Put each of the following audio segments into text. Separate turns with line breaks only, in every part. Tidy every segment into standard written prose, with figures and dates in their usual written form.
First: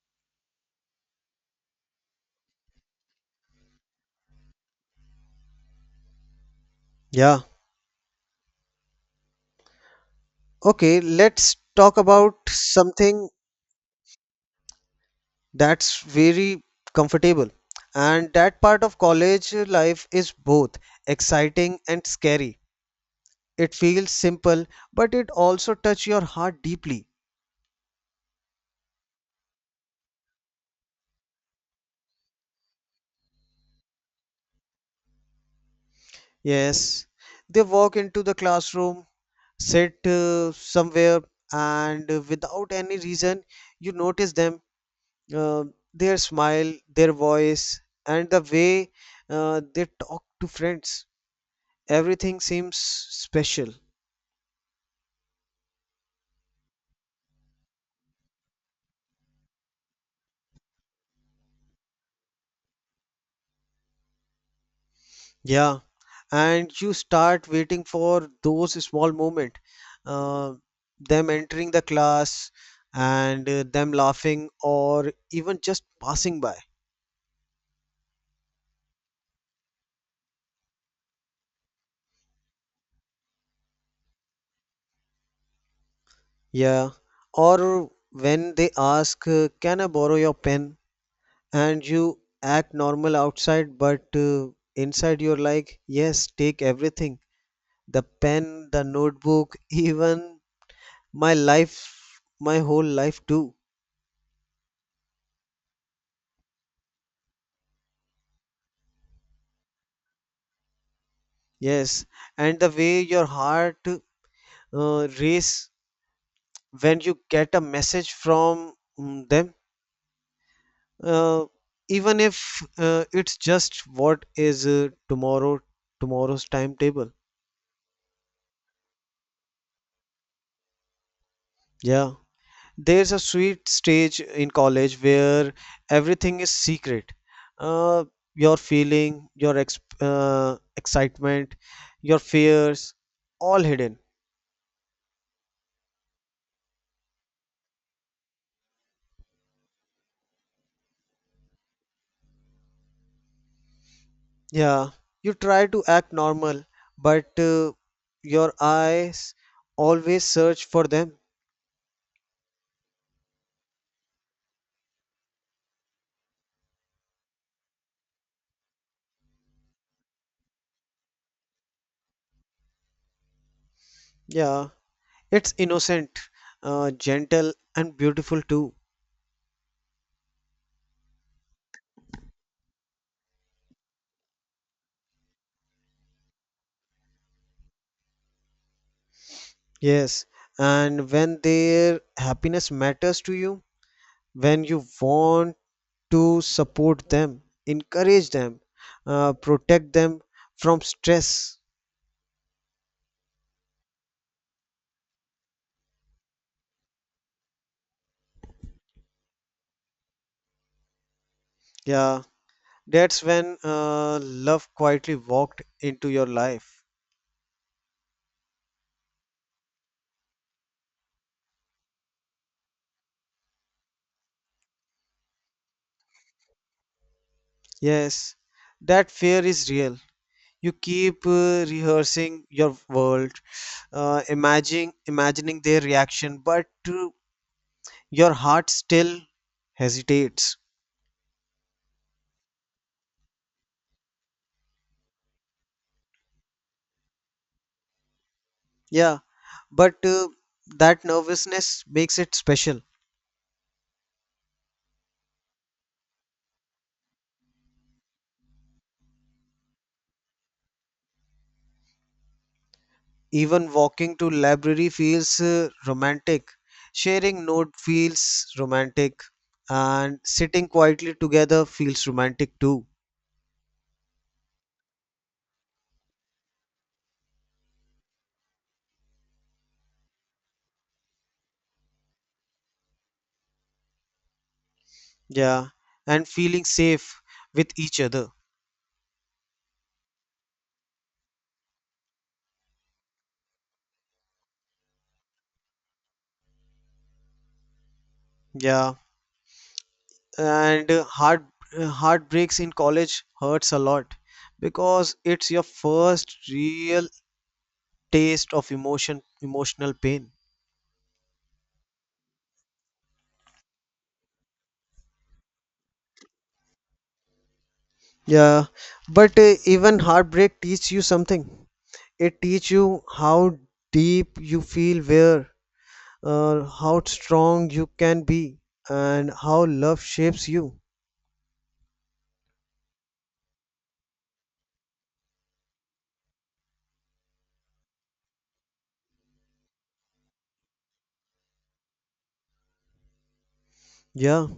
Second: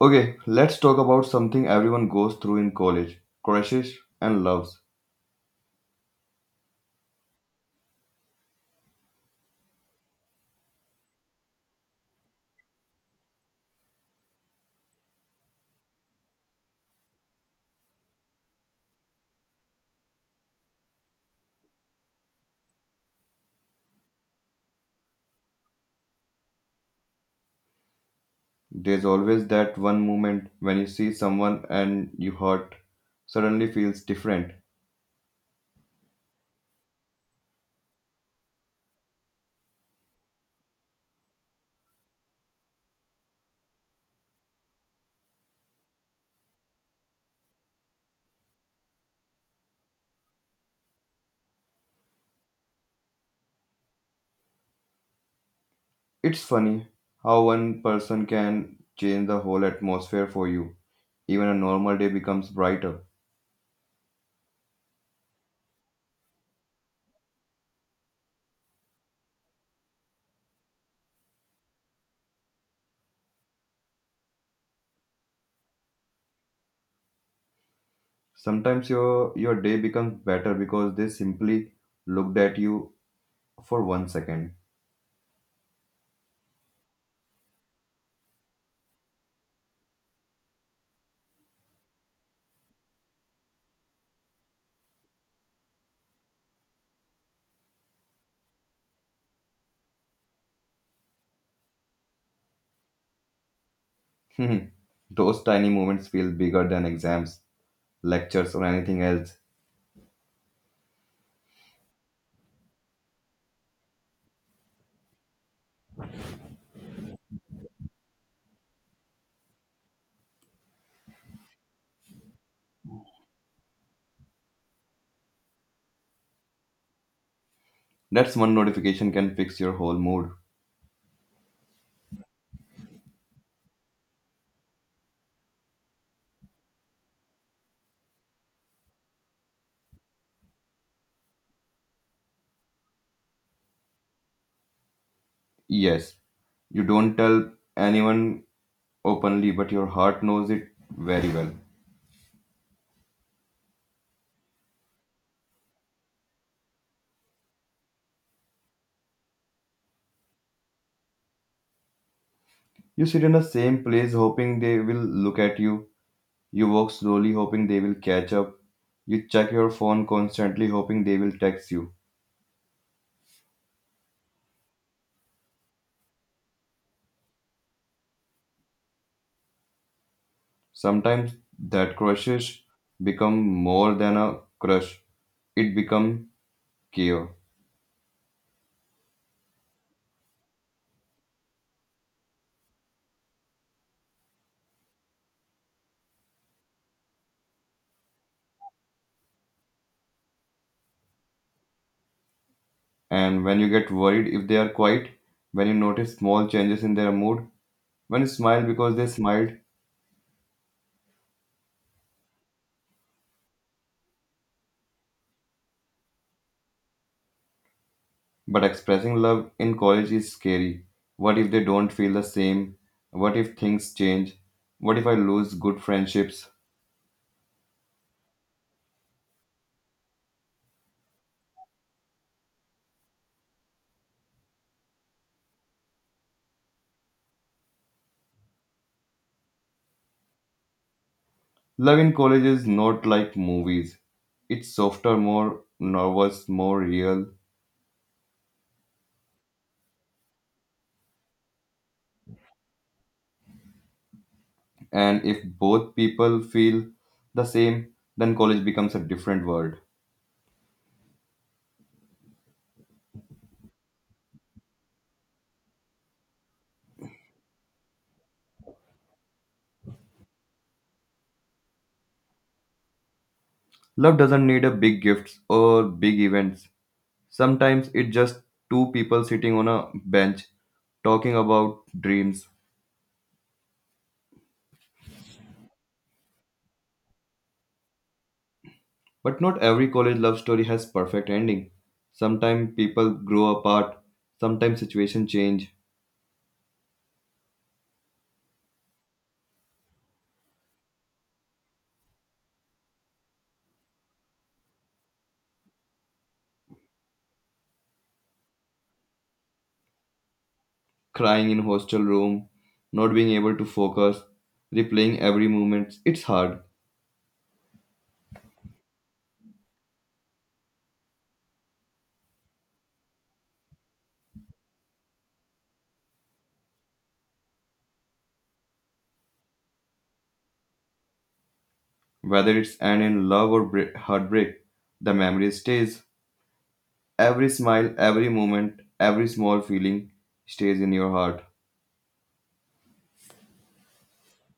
Okay, let's talk about something everyone goes through in college crushes and loves.
Yeah. Okay, let's talk about something that's very comfortable. And that part of college life is both exciting and scary. It feels simple, but it also touches your heart deeply.
There's always that one moment when you see someone and you hurt suddenly feels different.
Yes. They walk into the classroom, sit somewhere, and without any reason, you notice them, uh, their smile, their voice, and the way they talk to friends. Everything seems special.
It's funny how one person can change the whole atmosphere for you. Even a normal day becomes brighter.
Yeah, and you start waiting for those small moment, uh, them entering the class and them laughing or even just passing by.
Sometimes your day becomes better because they simply looked at you for one second.
Yeah, or when they ask, "Can I borrow your pen?" And you act normal outside, but inside you're like, "Yes, take everything. The pen, the notebook, even my life, my whole life too."
Those tiny moments feel bigger than exams, lectures, or anything else.
Yes, and the way your heart race when you get a message from them, uh, even if it's just what is tomorrow tomorrow's timetable.
That's one notification can fix your whole mood.
Yeah, there's a sweet stage in college where everything is secret. Uh, your feeling, your ex excitement, your fears, all hidden.
Yes, you don't tell anyone openly, but your heart knows it very well.
Yeah, you try to act normal, but your eyes always search for them.
You sit in the same place hoping they will look at you. You walk slowly hoping they will catch up. You check your phone constantly hoping they will text you.
Yeah, it's innocent, gentle, and beautiful too.
Sometimes that crushes become more than a crush. It become care.
Yes, and when their happiness matters to you, when you want to support them, encourage them, protect them from stress,
And when you get worried if they are quiet, when you notice small changes in their mood, when you smile because they smiled.
yeah, that's when love quietly walked into your life.
But expressing love in college is scary. What if they don't feel the same? What if things change? What if I lose good friendships?
Yes, that fear is real. You keep rehearsing your world, imagining their reaction, but uh, your heart still hesitates.
Love in college is not like movies. It's softer, more nervous, more real.
Yeah, but that nervousness makes it special.
And if both people feel the same, then college becomes a different world.
Even walking to library feels romantic, sharing note feels romantic, and sitting quietly together feels romantic too.
Love doesn't need a big gifts or big events. Sometimes it's just two people sitting on a bench talking about dreams.
Yeah, and feeling safe with each other.
But not every college love story has perfect ending. Sometimes people grow apart, sometimes situations change,
Yeah, and heartbreaks in college hurts a lot because it's your first real taste of emotional pain.
crying in hostel room, not being able to focus, replaying every moment. It's hard.
Yeah, but even heartbreak teaches you something. It teaches you how deep you feel, where, how strong you can be, and how love shapes you.
Whether it's end in love or break, heartbreak, the memory stays. Every smile, every moment, every small feeling stays in your heart.
Yeah,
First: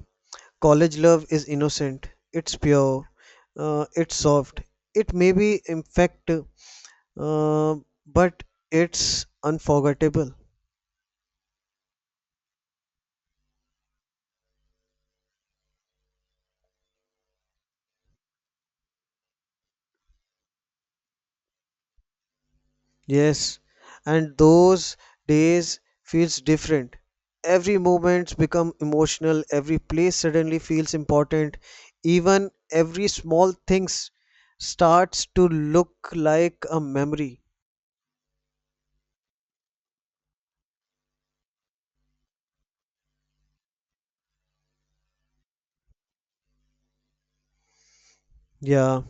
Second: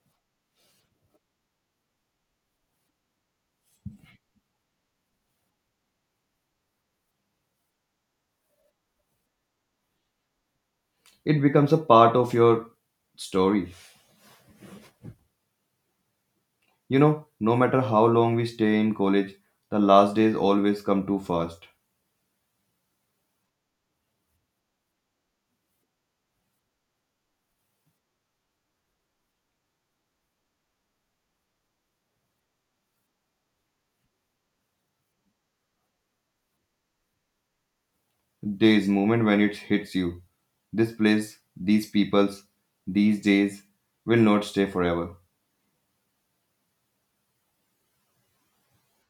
college love is innocent. It's pure. It's soft. It may be imperfect, uh, but it's unforgettable.
It becomes a part of your story. You know, no matter how long we stay in college, the last days always come too fast.
Yes, and those days feels different. Every moment become emotional, every place suddenly feels important, even every small things starts to look like a memory.
There's moment when it hits you. This place, these peoples, these days will not stay forever.
Yeah,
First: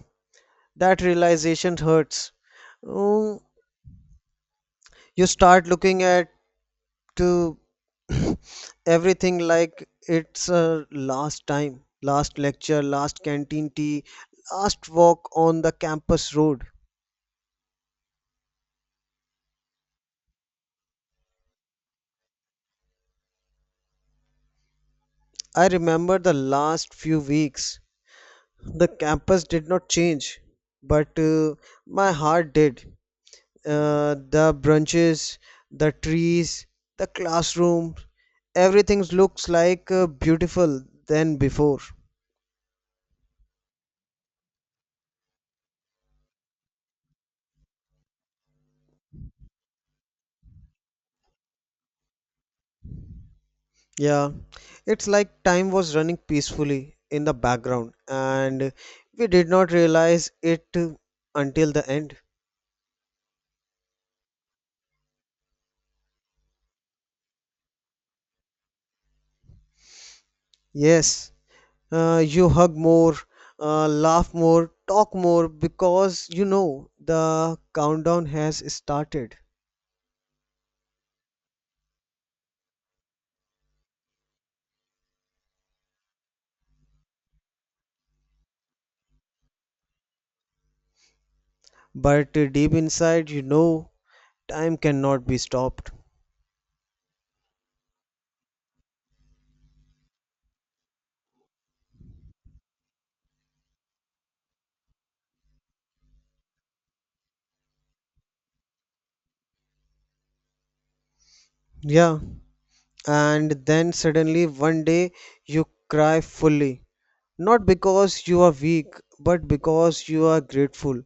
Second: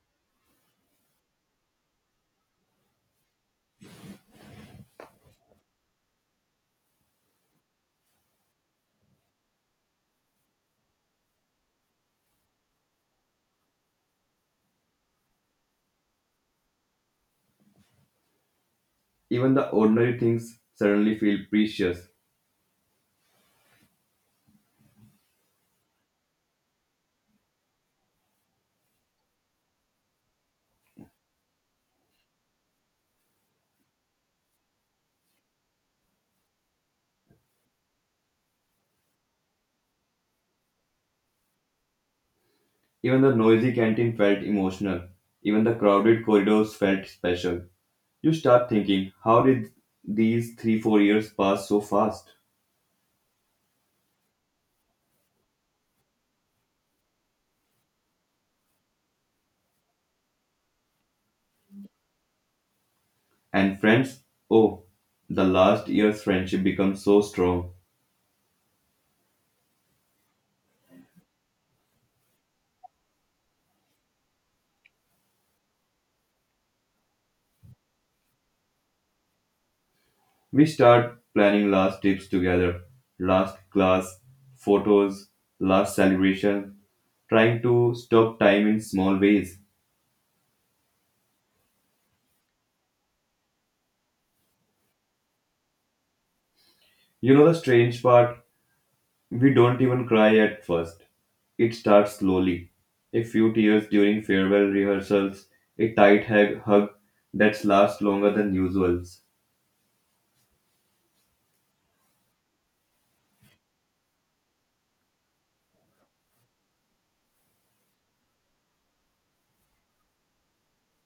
that realization hurts. Um, you start looking at uh, everything like it's last time, last lecture, last canteen tea, last walk on the campus road.
Even the ordinary things suddenly feel precious.
I remember the last few weeks. The campus did not change, but my heart did. The branches, the trees, the classroom, everything looks like beautiful than before.
Even the noisy canteen felt emotional. Even the crowded corridors felt special. You start thinking, how did these 3, 4 years pass so fast?
Yeah, it's like time was running peacefully in the background, and we did not realize it until the end.
And friends, oh, the last year's friendship becomes so strong.
Yes, you hug more, laugh more, talk more because you know the countdown has started.
We start planning last trips together, last class, photos, last celebration, trying to stop time in small ways.
But deep inside, you know time cannot be stopped.
You know the strange part? We don't even cry at first. It starts slowly. A few tears during farewell rehearsals, a tight hug that lasts longer than usual.
Yeah, and then suddenly one day you cry fully. Not because you are weak, but because you are grateful,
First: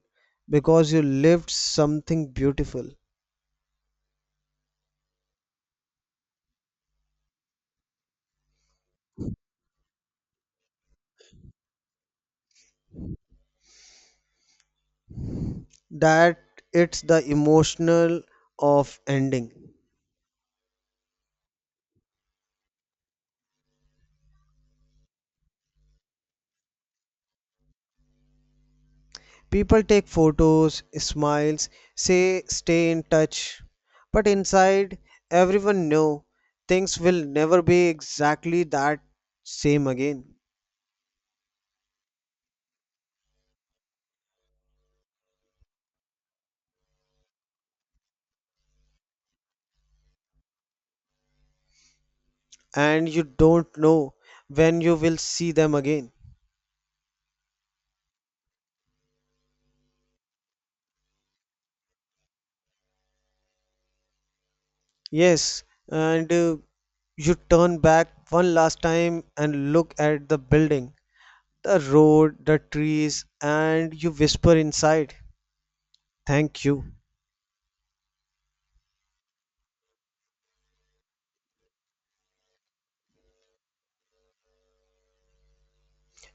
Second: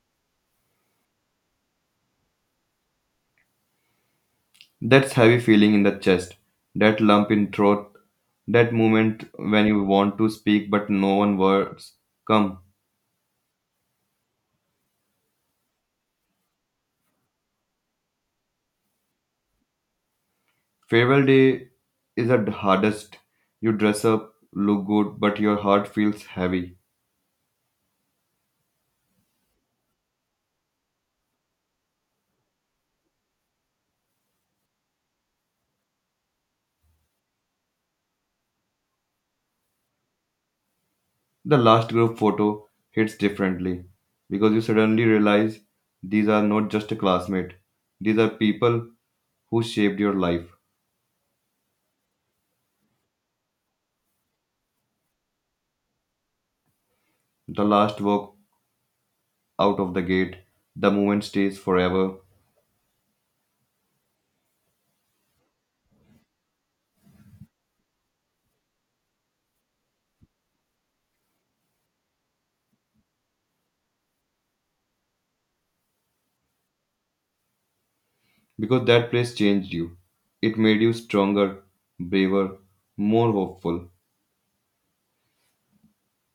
because you lived something beautiful.
That's heavy feeling in the chest, that lump in throat, that moment when you want to speak but no one words come.
That it's the emotional of ending.
Farewell day is the hardest. You dress up, look good, but your heart feels heavy.
People take photos, smiles, say stay in touch, but inside everyone know things will never be exactly that same again,
The last group photo hits differently because you suddenly realize these are not just a classmate, these are people who shaped your life.
and you don't know when you will see them again.
The last walk out of the gate, the moment stays forever
Yes, and you turn back one last time and look at the building, the road, the trees, and you whisper inside, thank you.
because that place changed you. It made you stronger, braver, more hopeful.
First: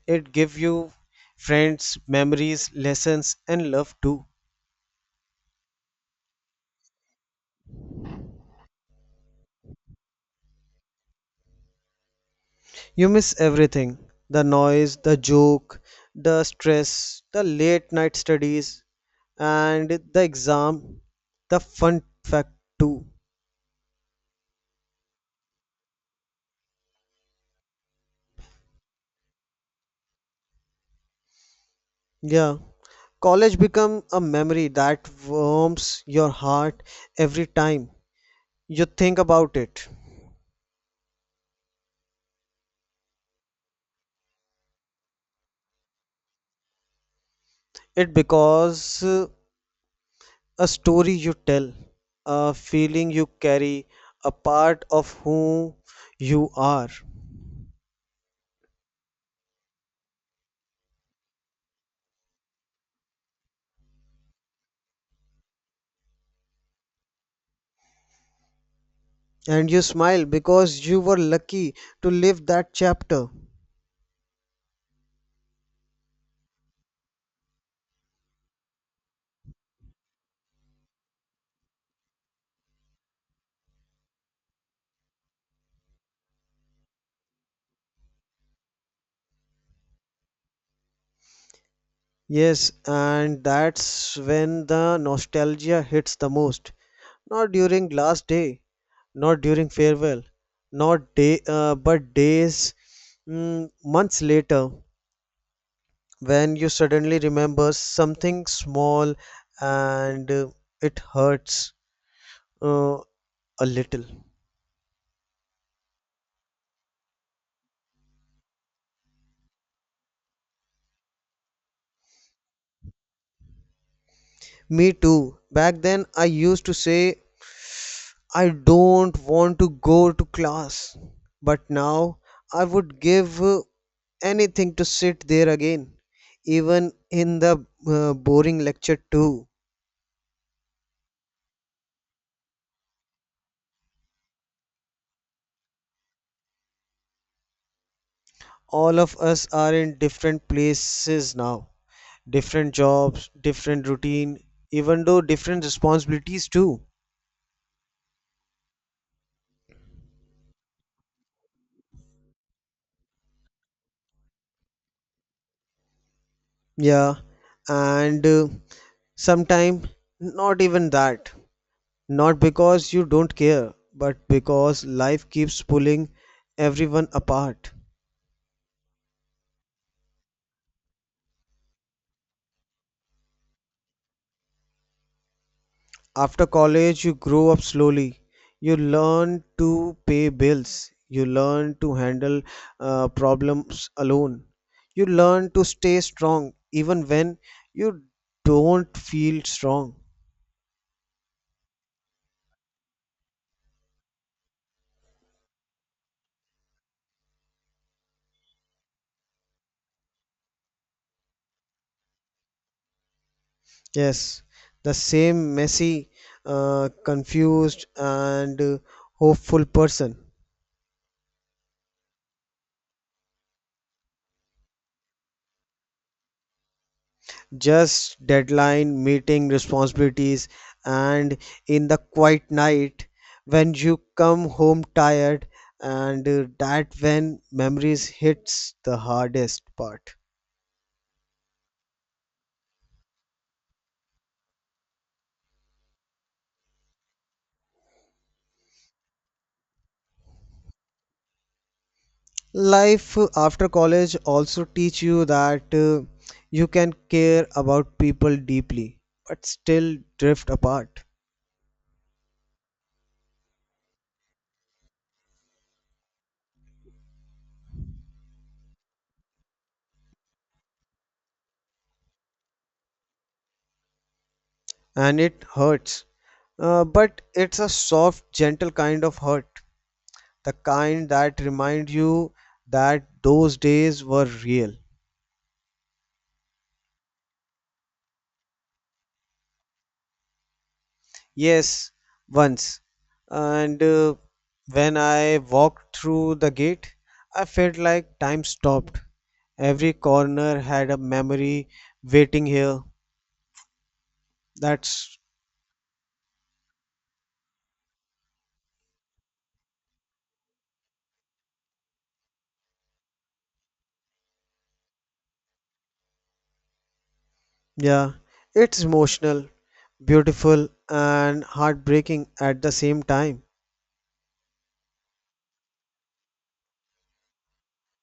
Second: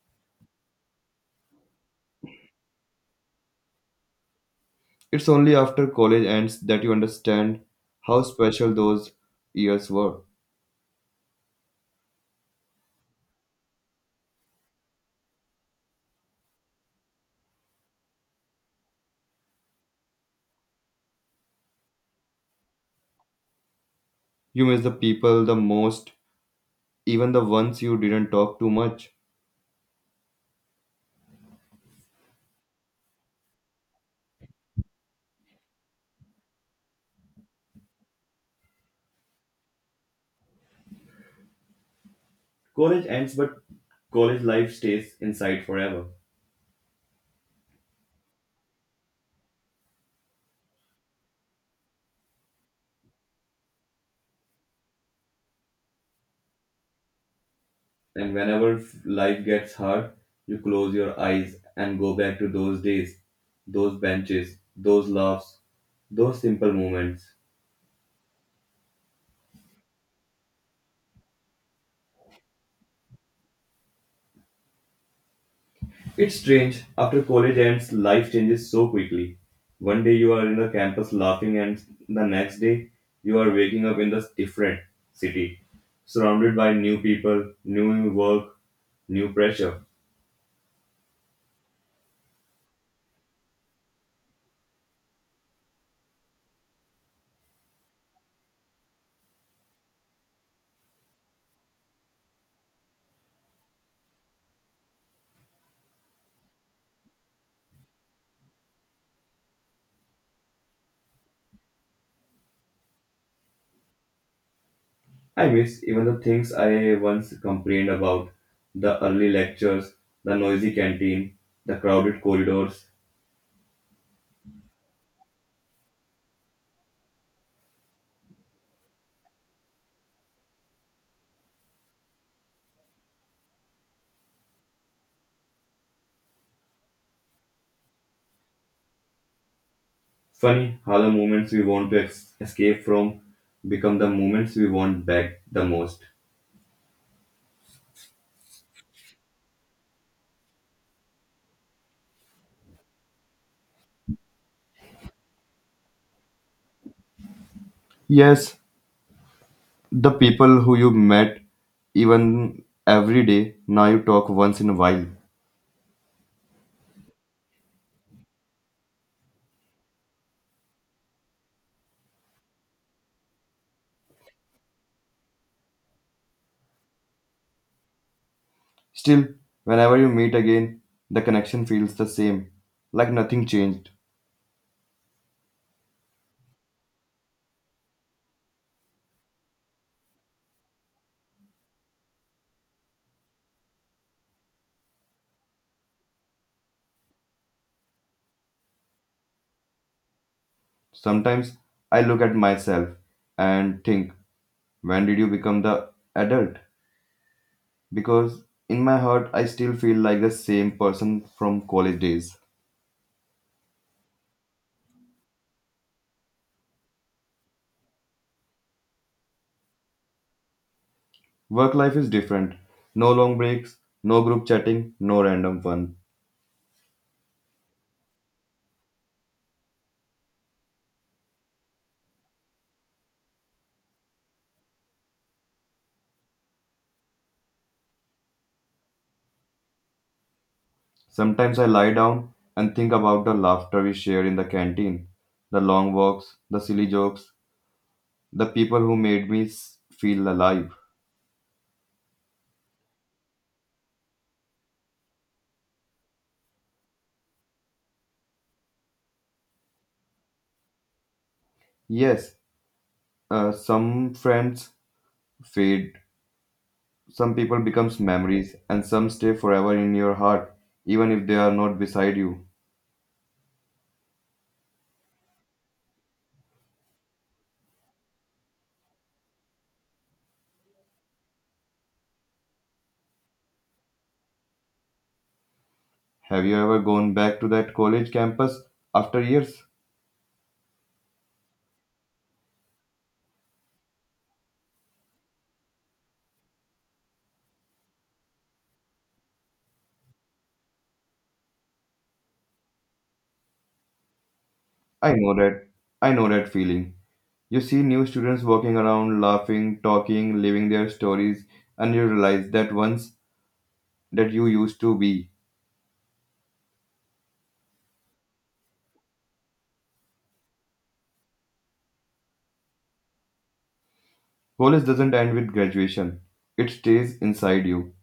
It gives you friends, memories, lessons, and love too.
It's only after college ends that you understand how special those years were.
You miss everything, the noise, the joke, the stress, the late night studies, and the exam, the fun fact too.
You miss the people the most, even the ones you didn't talk too much.
Yeah, college become a memory that warms your heart every time you think about it.
College ends, but college life stays inside forever.
It because a story you tell, a feeling you carry, a part of who you are.
And whenever life gets hard, you close your eyes and go back to those days, those benches, those laughs, those simple moments.
And you smile because you were lucky to live that chapter.
It's strange, after college ends, life changes so quickly. One day you are in the campus laughing, and the next day you are waking up in the different city, surrounded by new people, new work, new pressure.
Yes, and that's when the nostalgia hits the most. Not during last day, not during farewell, not day, but days, months later, when you suddenly remember something small and it hurts uh, a little.
I miss even the things I once complained about the early lectures, the noisy canteen, the crowded corridors.
Me too. Back then, I used to say, I don't want to go to class. But now, I would give anything to sit there again, even in the boring lecture, too.
Funny how the moments we want to escape from become the moments we want back the most.
All of us are in different places now, different jobs, different routine, even though different responsibilities too.
Yes, the people who you met even every day, now you talk once in a while.
Yeah, and sometime not even that. Not because you don't care, but because life keeps pulling everyone apart.
Still, whenever you meet again, the connection feels the same, like nothing changed.
After college, you grow up slowly. You learn to pay bills. You learn to handle problems alone. You learn to stay strong even when you don't feel strong.
Sometimes I look at myself and think, when did you become the adult? Because in my heart, I still feel like the same person from college days.
Yes, the same messy, confused, and hopeful person.
Work life is different. No long breaks, no group chatting, no random fun.
Just deadline, meeting responsibilities, and in the quiet night when you come home tired, and that when memories hits the hardest part.
Sometimes I lie down and think about the laughter we shared in the canteen, the long walks, the silly jokes, the people who made me feel alive.
Life after college also teach you that you can care about people deeply, but still drift apart,
Yes, some friends fade, some people becomes memories, and some stay forever in your heart, even if they are not beside you.
and it hurts. But it's a soft, gentle kind of hurt, the kind that remind you that those days were real.
Have you ever gone back to that college campus after years?
Yes, once. And when I walked through the gate, I felt like time stopped. Every corner had a memory waiting here.
I
That's,
know that. I know that feeling. You see new students walking around, laughing, talking, living their stories, and you realize that once that you used to be.
yeah, it's emotional, beautiful, and heartbreaking at the same time.
College doesn't end with graduation, it stays inside you.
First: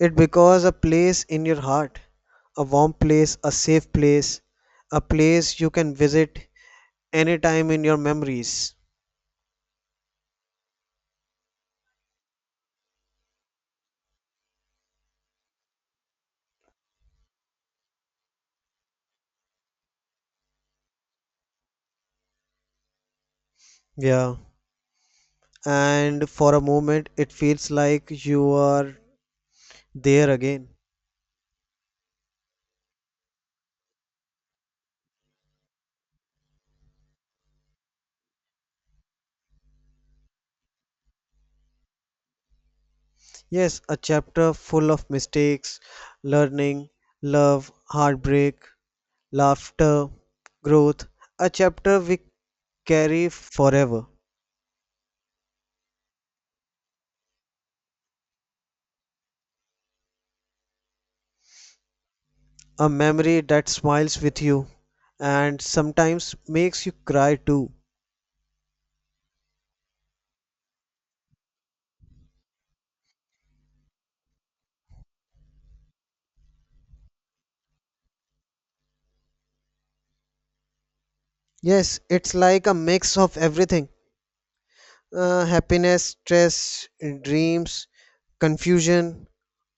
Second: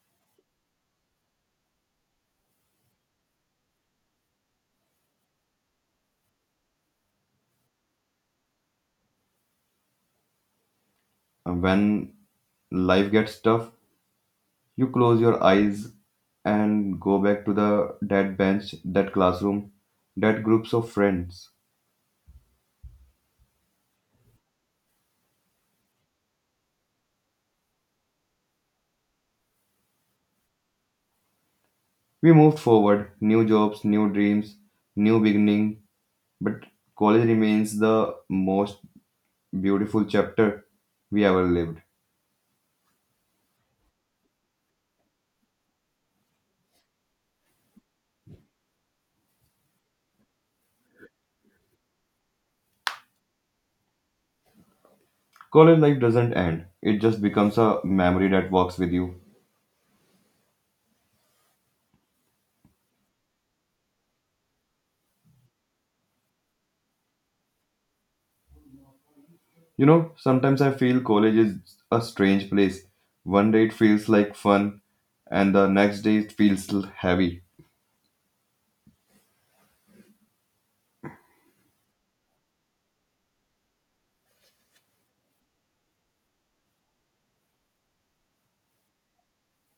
It because a place in your heart, a warm place, a safe place, a place you can visit anytime in your memories.
And when life gets tough, you close your eyes and go back to the that bench, that classroom, that groups of friends.
Yeah. And for a moment, it feels like you are there again.
We moved forward, new jobs, new dreams, new beginning, but college remains the most beautiful chapter we ever lived.
Yes, a chapter full of mistakes, learning, love, heartbreak, laughter, growth. A chapter we carry forever.
College life doesn't end. It just becomes a memory that walks with you.
A memory that smiles with you and sometimes makes you cry too.
You know, sometimes I feel college is a strange place. One day it feels like fun, and the next day it feels heavy.
Yes, it's like a mix of everything, happiness, stress, dreams, confusion,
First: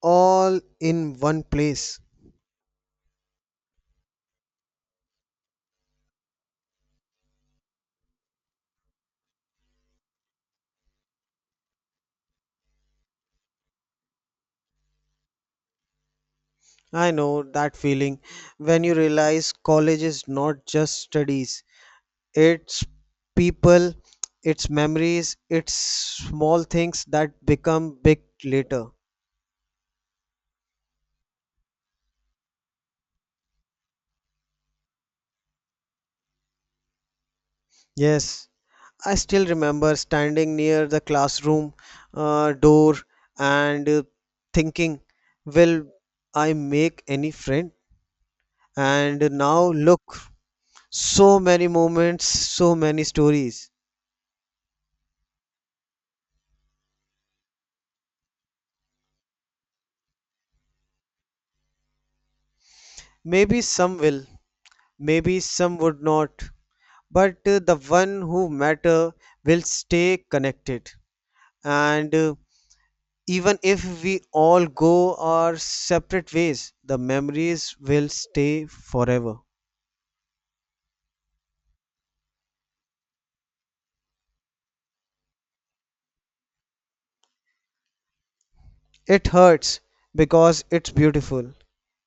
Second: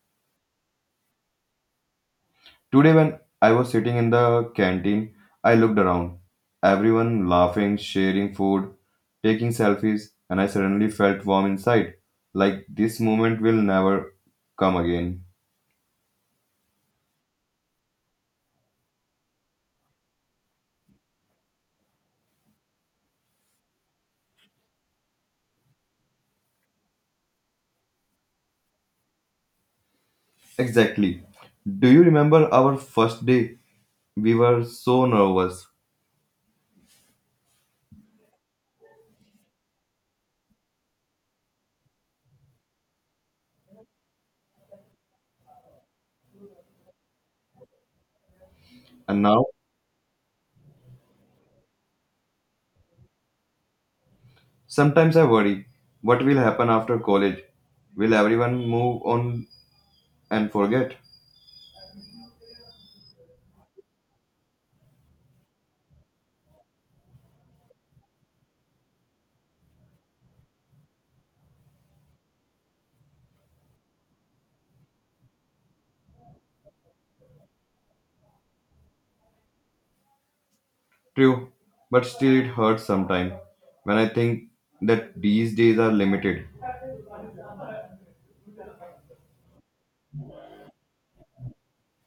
all in one place.
Today, when I was sitting in the canteen, I looked around. Everyone laughing, sharing food, taking selfies, and I suddenly felt warm inside. Like this moment will never come again.
I know that feeling when you realize college is not just studies, it's people, it's memories, it's small things that become big later.
Exactly. Do you remember our first day? We were so nervous.
Yes, I still remember standing near the classroom door and thinking, will I make any friend?
And
And
now.
now look, so many moments, so many stories.
Sometimes I worry what will happen after college? Will everyone move on and forget?
Maybe some will, maybe some would not, but the one who matter will stay connected. And even if we all go our separate ways, the memories will stay forever.
True, but still it hurts sometimes when I think that these days are limited.
It hurts because it's beautiful.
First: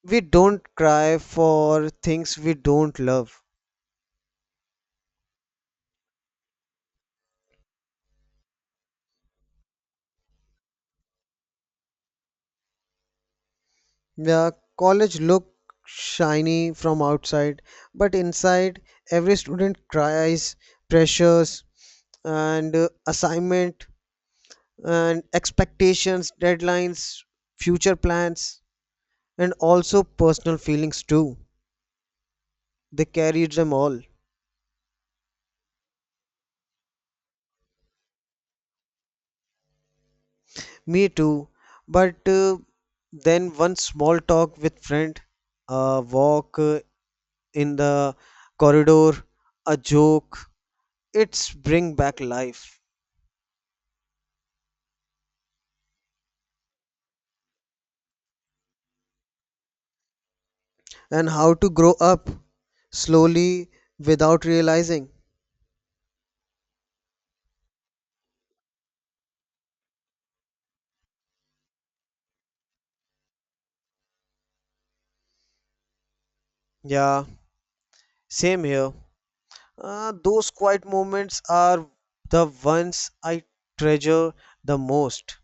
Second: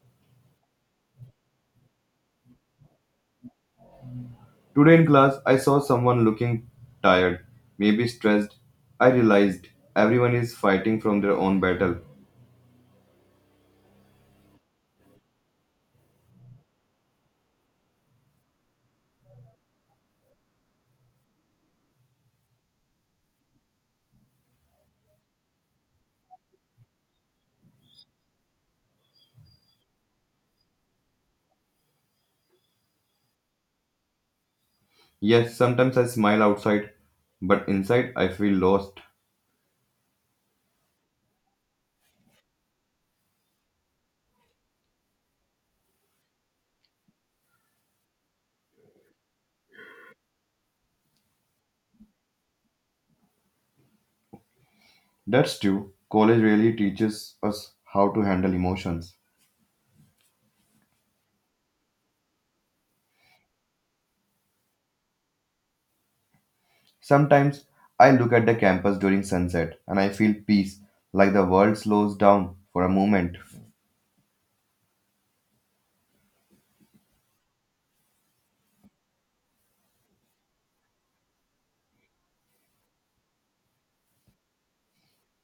We don't cry for things we don't love.
Today in class, I saw someone looking tired, maybe stressed. I realized everyone is fighting from their own battle.
The college look shiny from outside, but inside every student cries, pressures and assignment and expectations, deadlines, future plans, and also personal feelings too. They carried them all.
Yes, sometimes I smile outside, but inside I feel lost.
Me too. But then one small talk with friend, a walk in the corridor, a joke. It's bring back life
That's true. College really teaches us how to handle emotions.
and how to grow up slowly without realizing.
Sometimes I look at the campus during sunset and I feel peace, like the world slows down for a moment.
Yeah, same here. Those quiet moments are the ones I treasure the most.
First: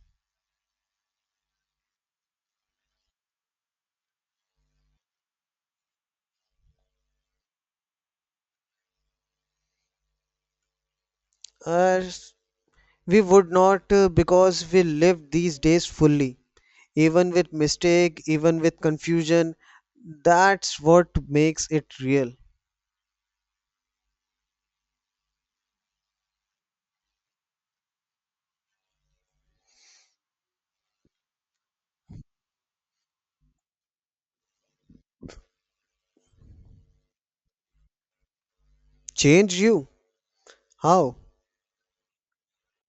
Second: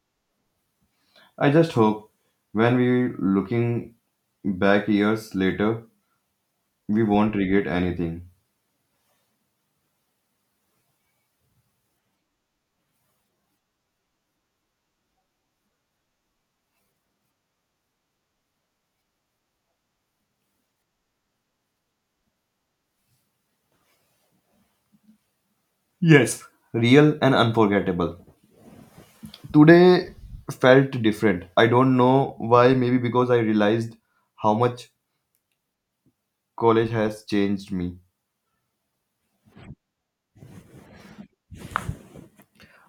I just hope when we looking back years later, we won't regret anything.
Uh, we would not because we live these days fully, even with mistake, even with confusion. That's what makes it real.
Yes. Real and unforgettable. Today felt different. I don't know why, maybe because I realized how much college has changed me.
Change you? How?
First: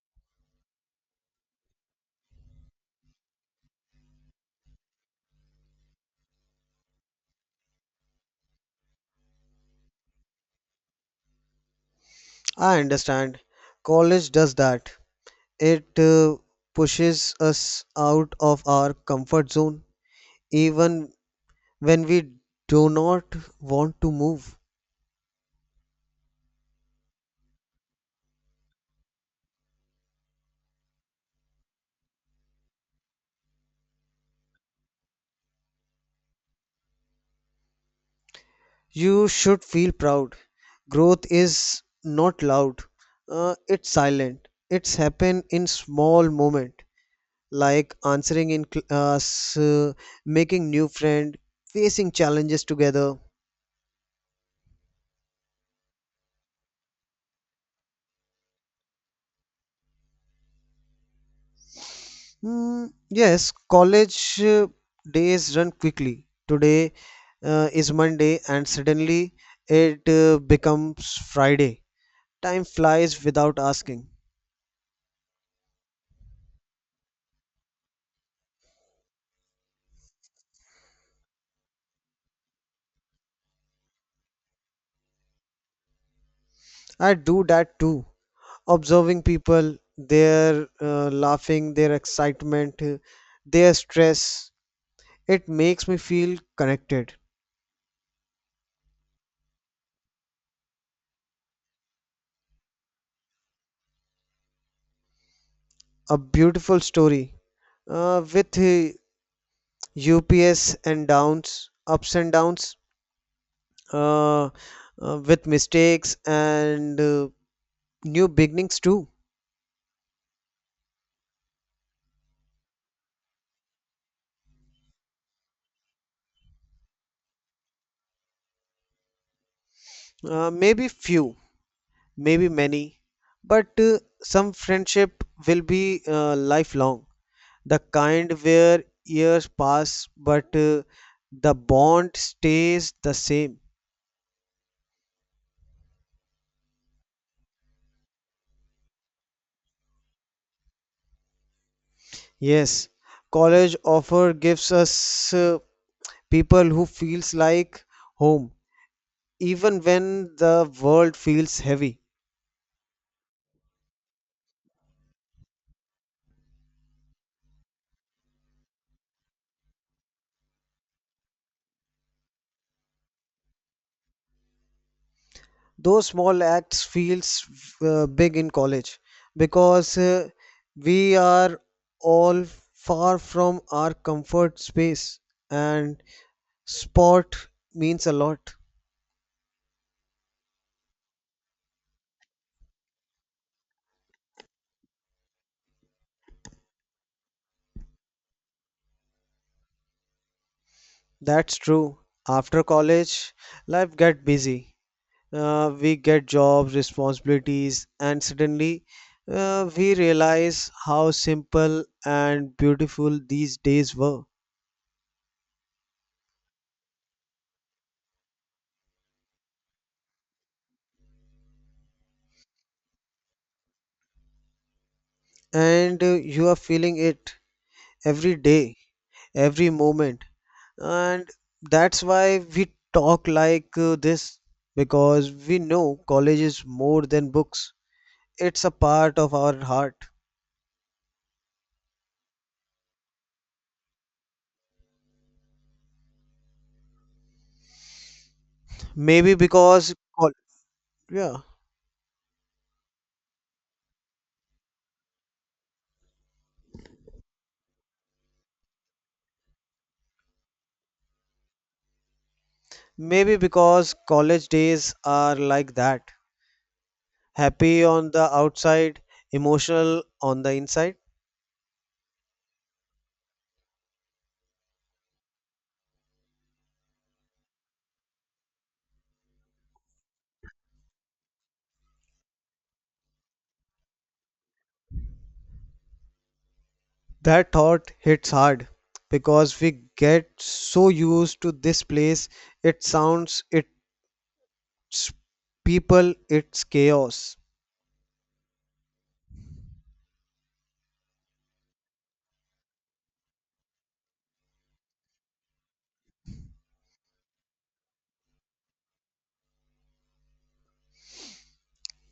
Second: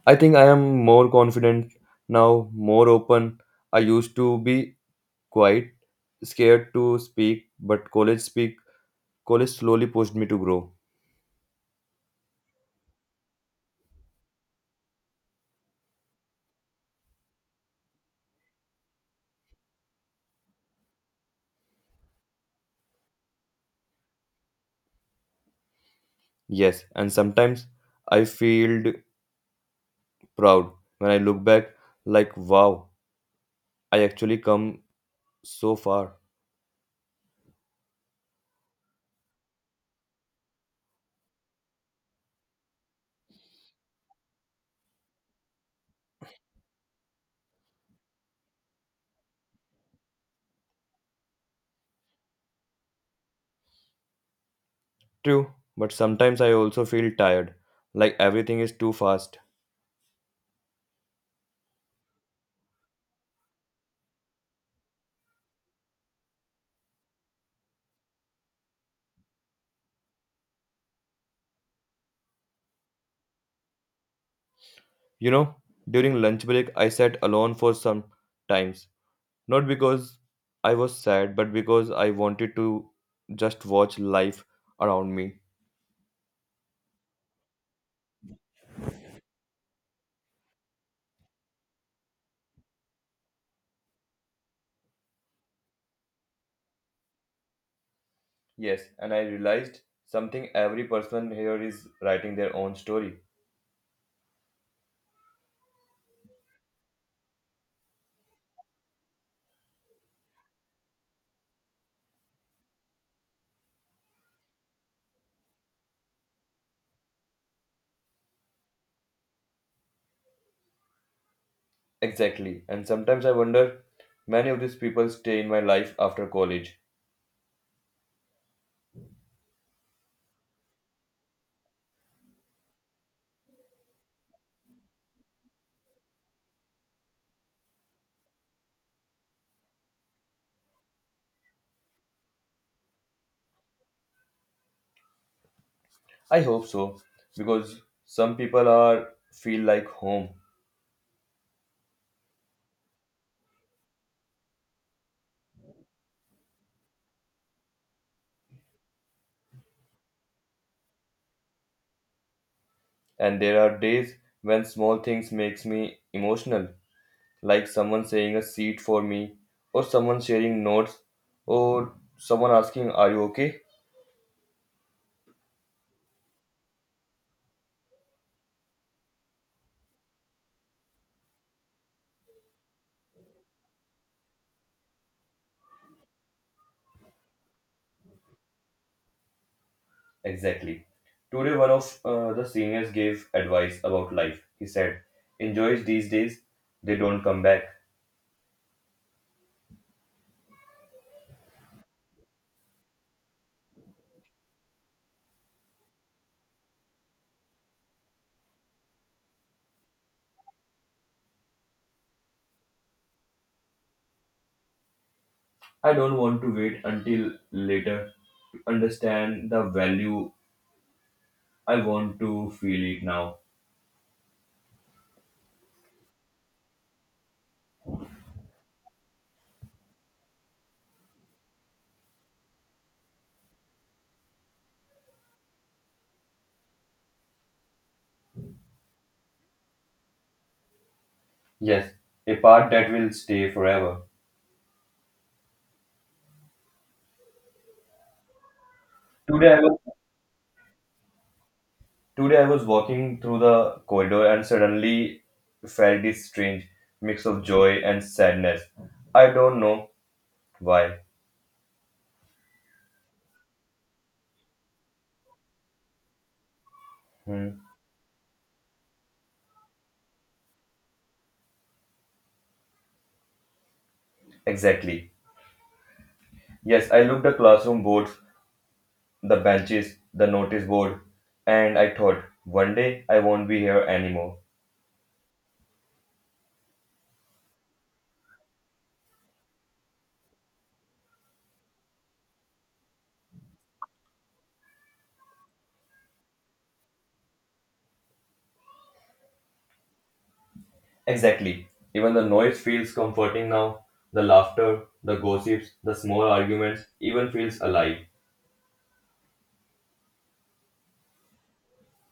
I think I am more confident now, more open. I used to be quiet, scared to speak, but college slowly pushed me to grow.
I understand. College does that. It pushes us out of our comfort zone, even when we do not want to move.
Yes, and sometimes I feel proud when I look back like wow, I actually come so far.
You should feel proud. Growth is not loud. It's silent. It's happen in small moment, like answering in class, making new friend, facing challenges together.
True, but sometimes I also feel tired, like everything is too fast.
Hmm, yes, college days run quickly. Today is Monday, and suddenly it becomes Friday. Time flies without asking.
You know, during lunch break I sat alone for some times, not because I was sad, but because I wanted to just watch life around me.
I do that too. Observing people, their laughing, their excitement, their stress. It makes me feel connected.
Yes, and I realized something every person here is writing their own story.
A beautiful story with ups and downs, uh, with mistakes and new beginnings too.
Exactly. And sometimes I wonder, many of these people stay in my life after college.
Maybe few, maybe many, but some friendship will be lifelong, the kind where years pass but the bond stays the same.
I hope so, because some people are feel like home.
Yes, college offer gives us people who feels like home, even when the world feels heavy.
And there are days when small things makes me emotional, like someone saying a seat for me, or someone sharing notes, or someone asking, "Are you okay?"
Those small acts feels big in college because we are all far from our comfort space, and sport means a lot.
Exactly. Today, one of the seniors gave advice about life. He said, enjoy these days, they don't come back.
That's true. After college, life get busy. We get jobs, responsibilities, and suddenly we realize how simple and beautiful these days were.
I don't want to wait until later to understand the value. I want to feel it now.
And you are feeling it every day, every moment. And that's why we talk like this because we know college is more than books. It's a part of our heart.
Yes, a part that will stay forever.
Maybe
Today, I was,
because, col- yeah.
today I was walking through the corridor and suddenly felt this strange mix of joy and sadness. I don't know why.
Maybe because college days are like that,
Hmm.
happy on the outside, emotional on the inside.
Exactly. Yes, I looked the classroom boards the benches, the notice board, and I thought, one day I won't be here anymore.
That thought hits hard because we get so used to this place, its sounds, its people, its chaos.
Exactly. Even the noise feels comforting now. The laughter, the gossips, the small arguments even feels alive.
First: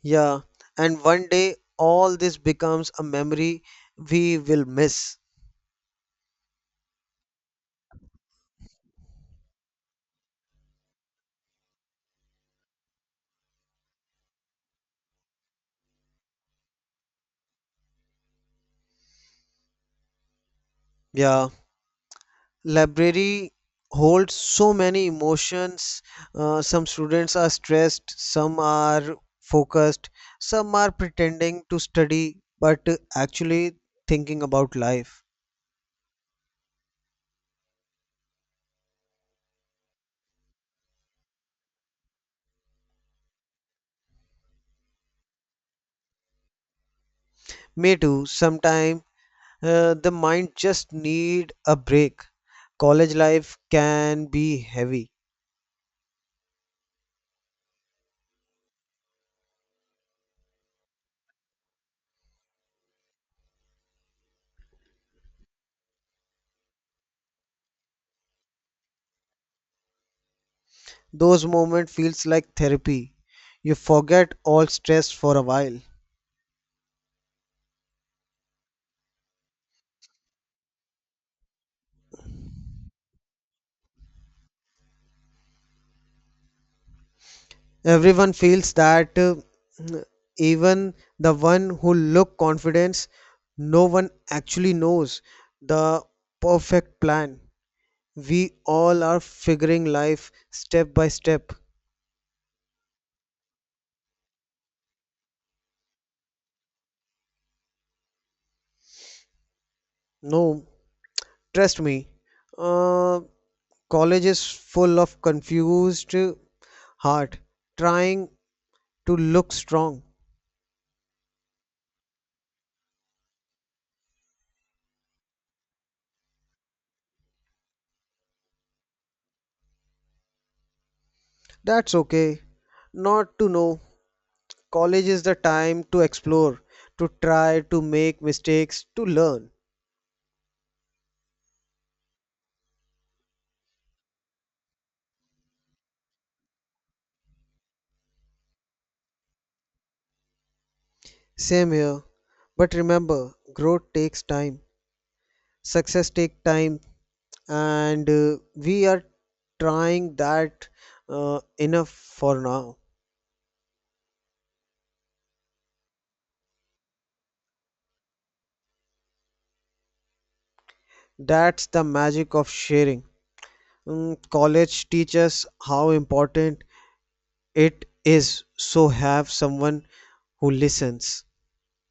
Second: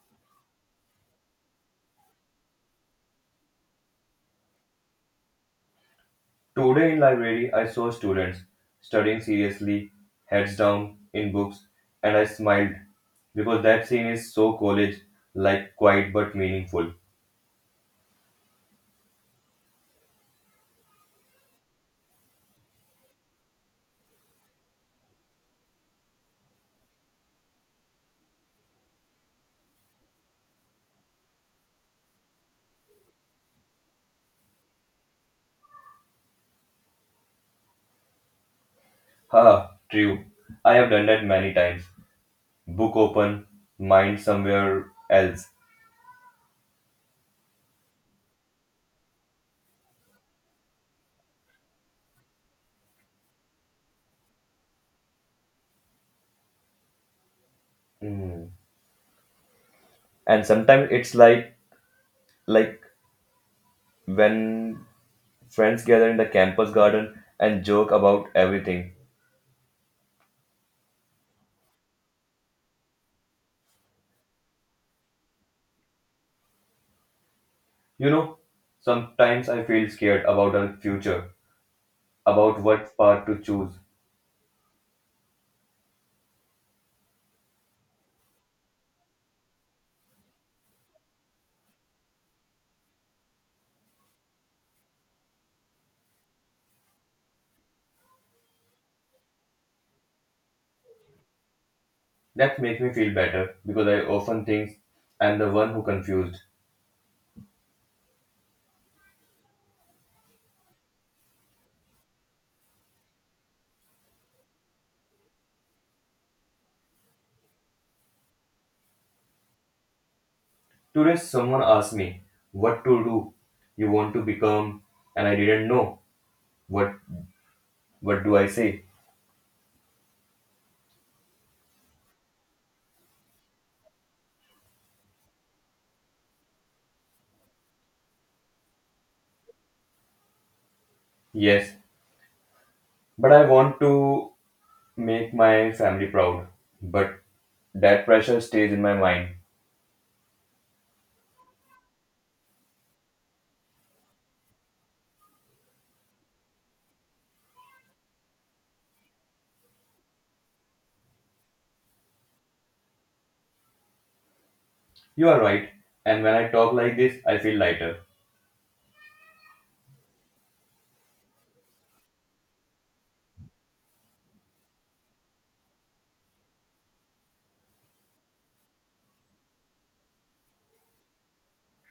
Yeah, and one day all this becomes a memory we will miss.
Today in library I saw students studying seriously, heads down in books, and I smiled because that scene is so college like quiet but meaningful.
Yeah. Library holds so many emotions, some students are stressed, some are focused, some are pretending to study but actually thinking about life.
Ha, true. I have done that many times. Book open, mind somewhere else.
Me too. Sometimes the mind just need a break. College life can be heavy.
Hmm. And sometimes it's like when friends gather in the campus garden and joke about everything.
Those moments feels like therapy, you forget all stress for a while.
You know, sometimes I feel scared about our future, about what path to choose.
Everyone feels that, even the one who look confidence, no one actually knows the perfect plan. We all are figuring life step by step.
That makes me feel better because I often think I'm the one who confused.
No, trust me, uh, college is full of confused heart trying to look strong.
Today someone asked me what to do you want to become, and I didn't know what what do I say.
That's okay not to know. College is the time to explore, to try, to make mistakes, to learn.
Yes, but I want to make my family proud, but that pressure stays in my mind.
Same here. But remember, growth takes time, success takes time, and we are trying, that enough for now.
You are right, and when I talk like this, I feel lighter.
That's the magic of sharing. Mm, college teaches how important it is, so have someone who listens.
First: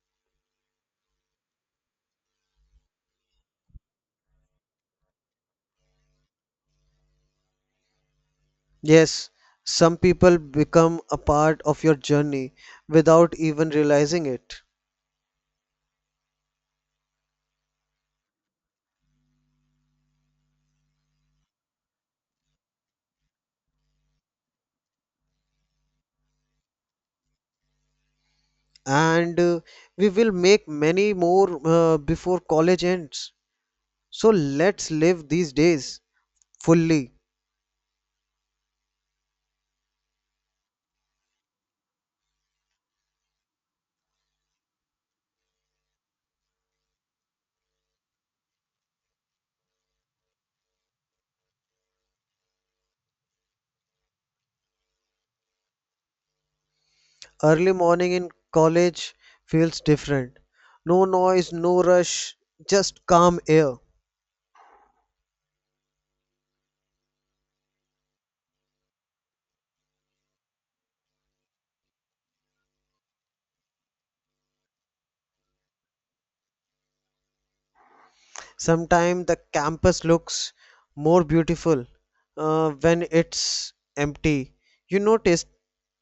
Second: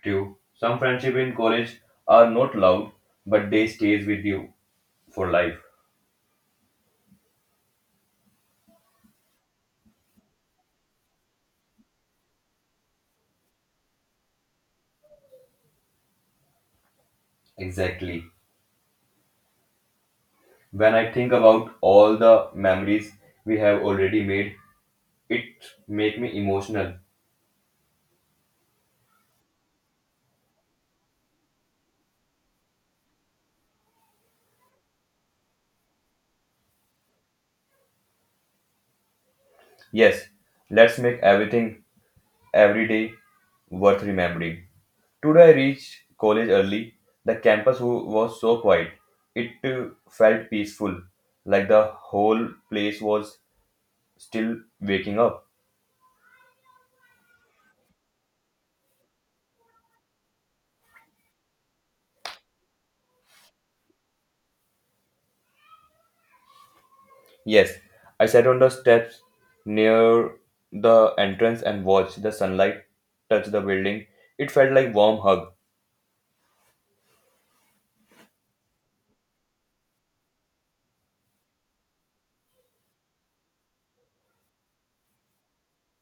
True, some friendship in college are not loud, but they stays with you for life.
Yes, some people become a part of your journey without even realizing it.
Exactly. When I think about all the memories we have already made, it make me emotional.
And we will make many more before college ends. So let's live these days fully.
Yes, let's make everything every day worth remembering. Today I reached college early. The campus was so quiet. It felt peaceful, like the whole place was still waking up.
Early morning in college feels different. No noise, no rush, just calm air.
Yes, I sat on the steps near the entrance and watched the sunlight touch the building. It felt like warm hug.
Sometimes the campus looks more beautiful when it's empty. You notice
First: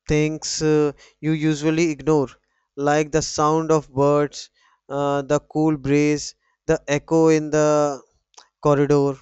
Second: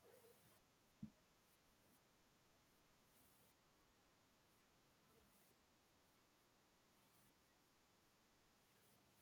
things you usually ignore, like the sound of birds, the cool breeze, the echo in the corridor.